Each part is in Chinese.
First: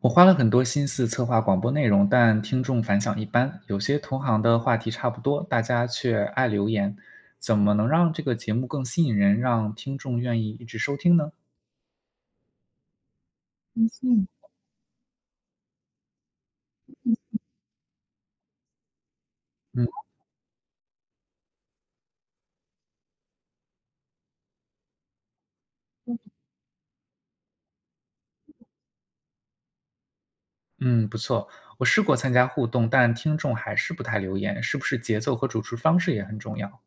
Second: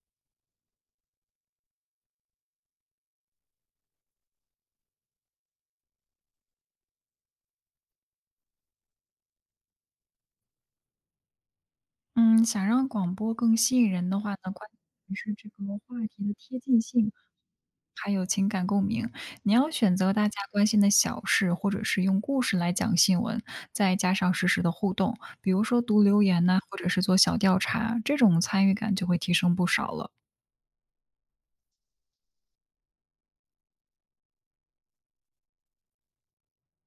我花了很多心思策划广播内容，但听众反响一般。有些同行的话题差不多，大家却爱留言。怎么能让这个节目更吸引人，让听众愿意一直收听呢？嗯，想让广播更吸引人的话呢，关键是这个话题的贴近性，还有情感共鸣。你要嗯选择大家关心的小事，或者是用故事来讲新闻，再加上实时的互动，比如说读留言呐、或者是做小调查，这种参与感就会提升不少了。嗯，不错。我试过参加互动，但听众还是不太留言。是不是节奏和主持方式也很重要？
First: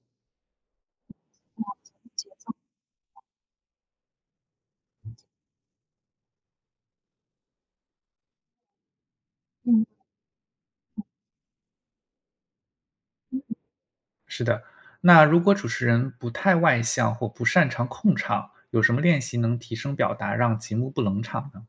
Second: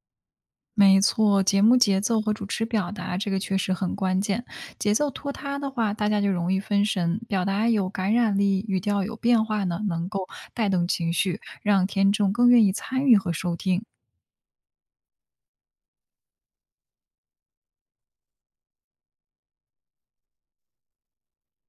没错，节目节奏和主持表达这个确实很关键。节奏拖沓的话，大家就容易分神；表达有感染力，语调有变化呢，能够带动情绪，让听众更愿意参与和收听。是的。那如果主持人不太外向或不擅长控场，有什么练习能提升表达，让节目不冷场呢？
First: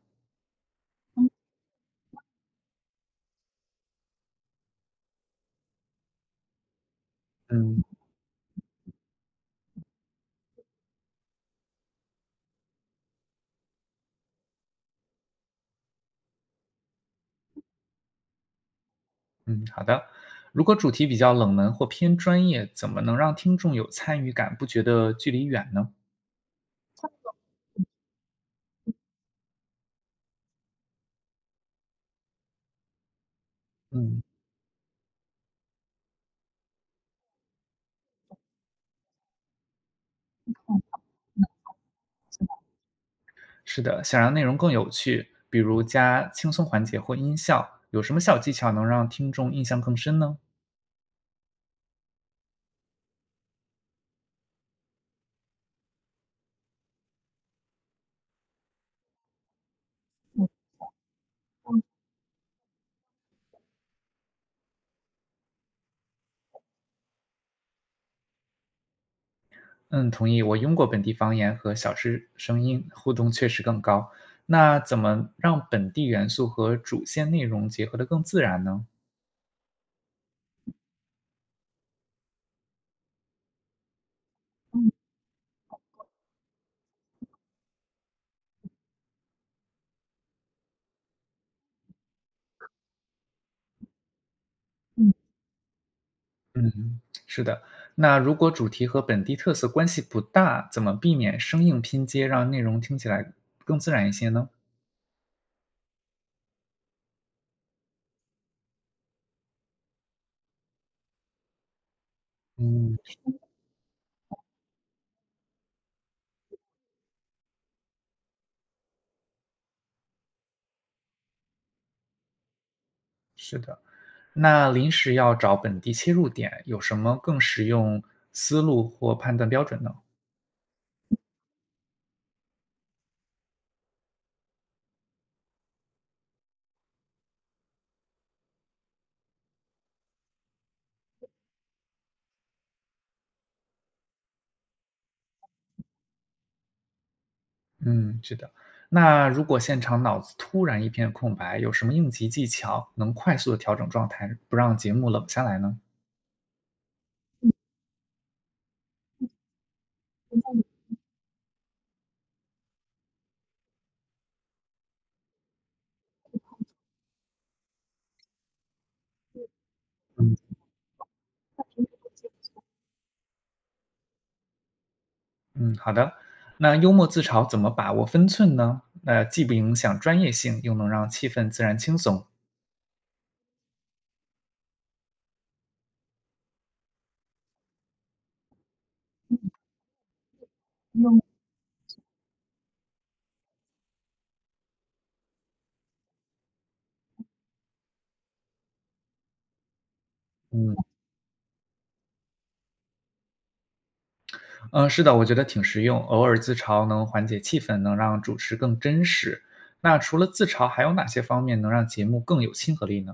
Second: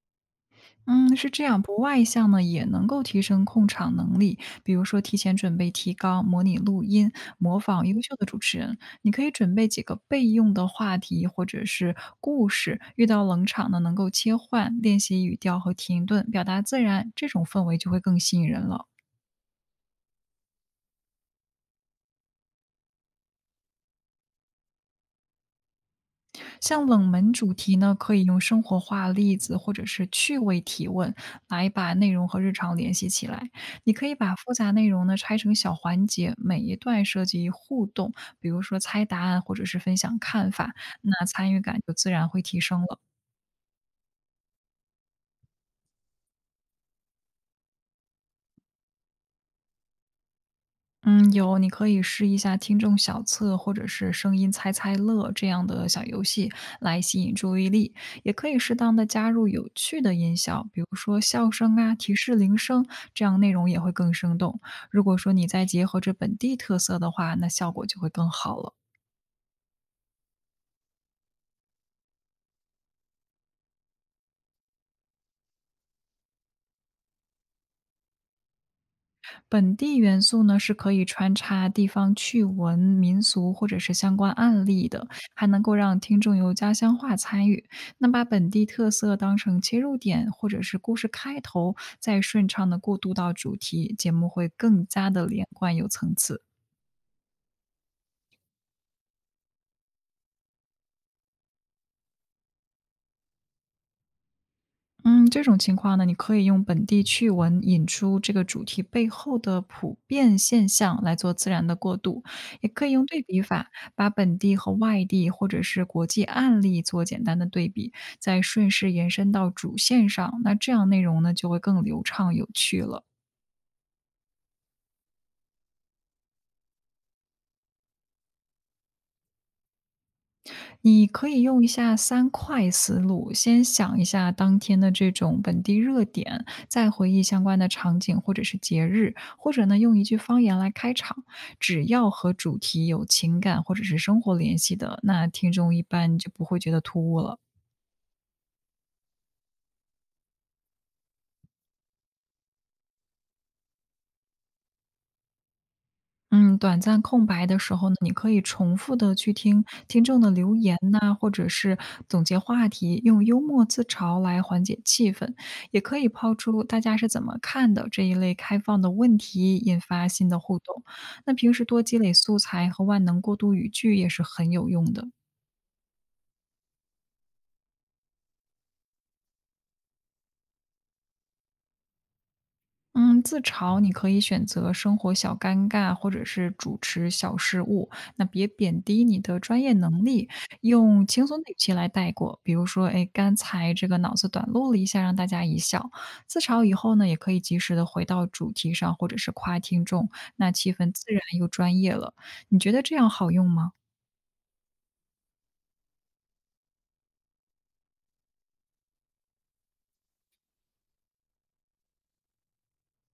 嗯，是这样，不外向呢也能够提升控场能力，比如说提前准备提纲、模拟录音、模嗯。仿优秀的主持人。你可以准备几个备用的话题或者是故事，遇到冷场呢能够切换，练习语调和停顿，表达自然，这种氛围就会更吸引人了。嗯，好的。如果主题比较冷门或偏专业，怎么能让听众有参与感，不觉得距离远呢？像冷门主题呢，可以用生活化例子或者是趣味提问来把内容和日常联系起来。你可以嗯，把复杂内容呢拆成小环节，每一段设计互动，比如说猜答案或者是分享看法，那参与感就自然会提升了。是的，想让内容更有趣，比如加轻松环节或音效，有什么小技巧能让听众印象更深呢？嗯，有，你可以试一下听众小测或者是声音猜猜乐这样的小游戏来吸引注意力，也可以适当的加入有趣的音效，比如说笑声啊、提示铃声，这样内容也会更生动。如果说你再结合着本地特色的话，那效果就会更好了。嗯，同意。我用过本地方言和小吃声音，互动确实更高。那怎么让本地元素和主线内容结合得更自然呢？本地元素呢，是可以穿插地方趣闻、民俗或者是相关案例的，还能够让听众由家乡话参与。那把本地特色当成切入点，或者是故事开头，再顺畅的过渡到主题，节目会更加的连贯有层次。嗯，是的。那如果主题和本地特色关系不大，怎么避免生硬拼接，让内容听起来更自然一些呢？嗯，这种情况呢，你可以用本地趣闻引出这个主题背后的普遍现象来做自然的过渡，也可以嗯，用对比法，把本地和外地或者是国际案例做简单的对比，再顺势延伸到主线上，那这样内容呢就会更流畅有趣了。是的。那临时要找本地切入点，有什么更实用思路或判断标准呢？你可以用一下三快思路，先想一下当天的这种本地热点，再回忆相关的场景或者是节日，或者呢用一句方言来开场。只要和主题有情感或者是生活联系的，那听众一般就不会觉得突兀了。嗯，是的。那如果现场脑子突然一片空白，有什么应急技巧能快速的调整状态，不让节目冷下来呢？嗯，短暂空白的时候呢，你可以重复的去听听众的留言呐，或者是总结话题，用幽默自嘲来缓解气氛，也可以抛出大家是怎么看的这一类开放的问题，引发新嗯。的互动。那平时多积累素材和万能过渡语句也是很有用的。嗯，好的。那幽默自嘲怎么把握分寸呢？那既不影响专业性，又能让气氛自然轻松。嗯，自嘲你可以选择生活小尴尬，或者是主持小失误，那别贬低你的专业能力，用轻松的语气来带过。比如说，哎，刚才这个脑子短路了一下，让大家一笑。自嘲以后呢，也可以及时的回到主题上，或者是夸听众，那气嗯氛自然又专业了。你觉得这样好用吗？嗯，是的，我觉得挺实用。偶尔自嘲能缓解气氛，能让主持更真实。那除了自嘲，还有哪些方面能让节目更有亲和力呢？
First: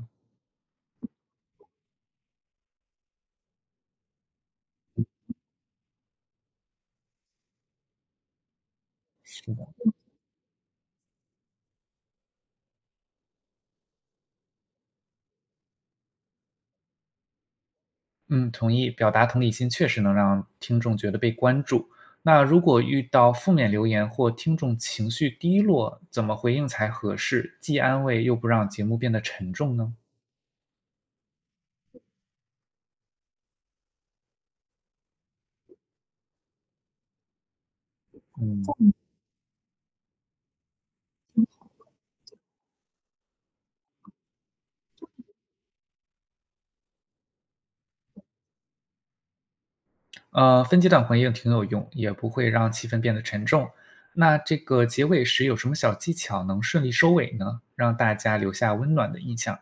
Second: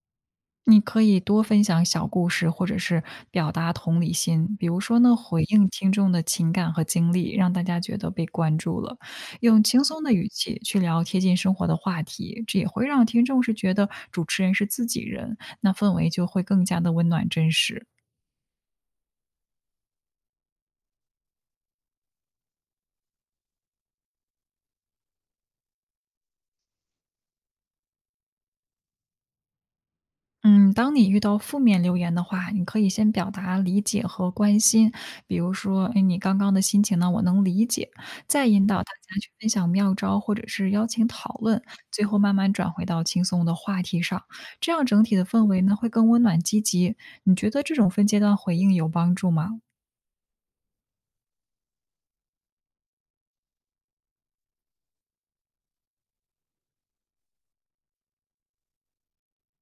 你可以多分享小故事，或者是表达同理心。比如说呢，回应听众的情感和经历，让大家觉得被关注了。是用的，轻松的语气去聊贴近生活的话题，这也会让听众是觉得主持人是自己人，那氛围就会更加的温暖真实。嗯，同意。表达同理心确实能让听众觉得被关注。那如果遇到负面留言或听众情绪低落，怎么回应才合适，既安慰又不让节目变得沉重呢？嗯，当你遇到负面留言的话，你可以先表达理解和关心，比如说，哎，你刚刚的心情呢，我能理解，再引导大嗯。家去分享妙招，或者是邀请讨论，最后慢慢转回到轻松的话题上，这样整体的氛围呢会更温暖积极。你觉得这种分阶段回应有帮助吗？分阶段回应挺有用，也不会让气氛变得沉重。那这个结尾时有什么小技巧能顺利收尾呢？让大家留下温暖的印象。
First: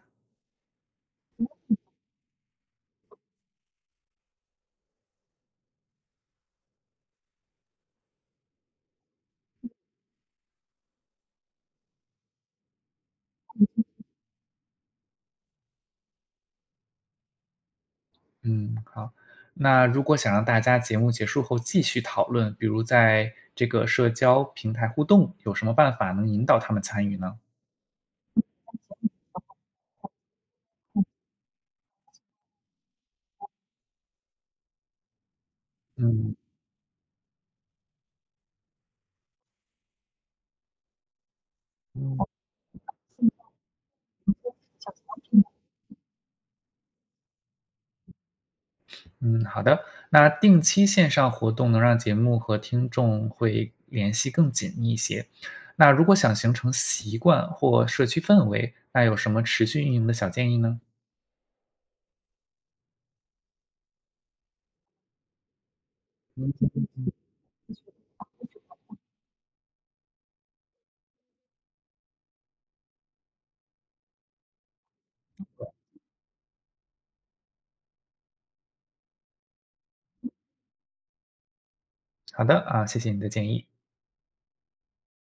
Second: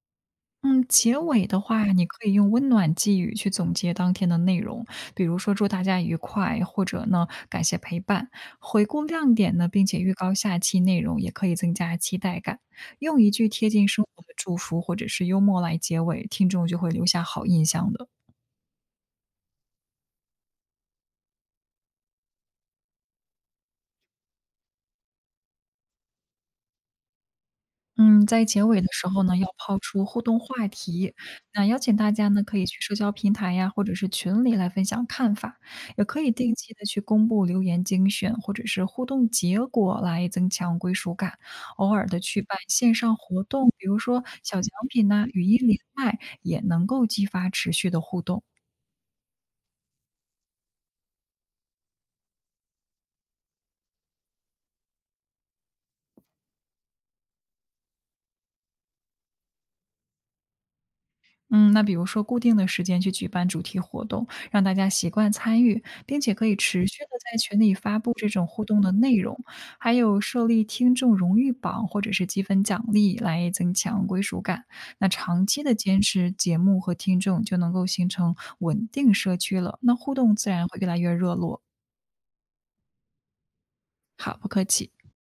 嗯，结尾的话，你可以用温暖寄语去总结当天的内容，比如说祝大家愉快，或者呢感谢陪伴。回顾亮点呢，并且预告下期内容，也可以增加期待感。用一句贴近生活的祝福或者是幽默来结尾，听众就会留下好印象的。嗯，好。那如果想让大家节目结束后继续讨论，比如在这个社交平台互动，有什么办法能引导他们参与呢？嗯，在结尾的时候呢，要抛出互动话题，那邀请大家呢，可以去社交平台呀，或者是群里来分享看法，也可以嗯。定期的去公布留言精选或者是互动结果来增强归属感。偶尔的去办线上活动，比如说小奖品呐、语音连麦，也能够激发持续的互动。嗯，好的。那定期线上活动能让节目和听众会联系更紧密一些。那如果想形成习惯或社区氛围，那有什么持续运营的小建议呢？嗯，那比如说固定的时间去举办主题活动，让大家习惯参与，并且可以持续的在群里发布这种互动的内容，还有设立听众荣誉榜或者是积分奖励来增强归属感。那长期的坚持，节目和听众就能够形成稳定社区了，那互动自然会越来越热络。好的啊，谢谢你的建议。好，不客气。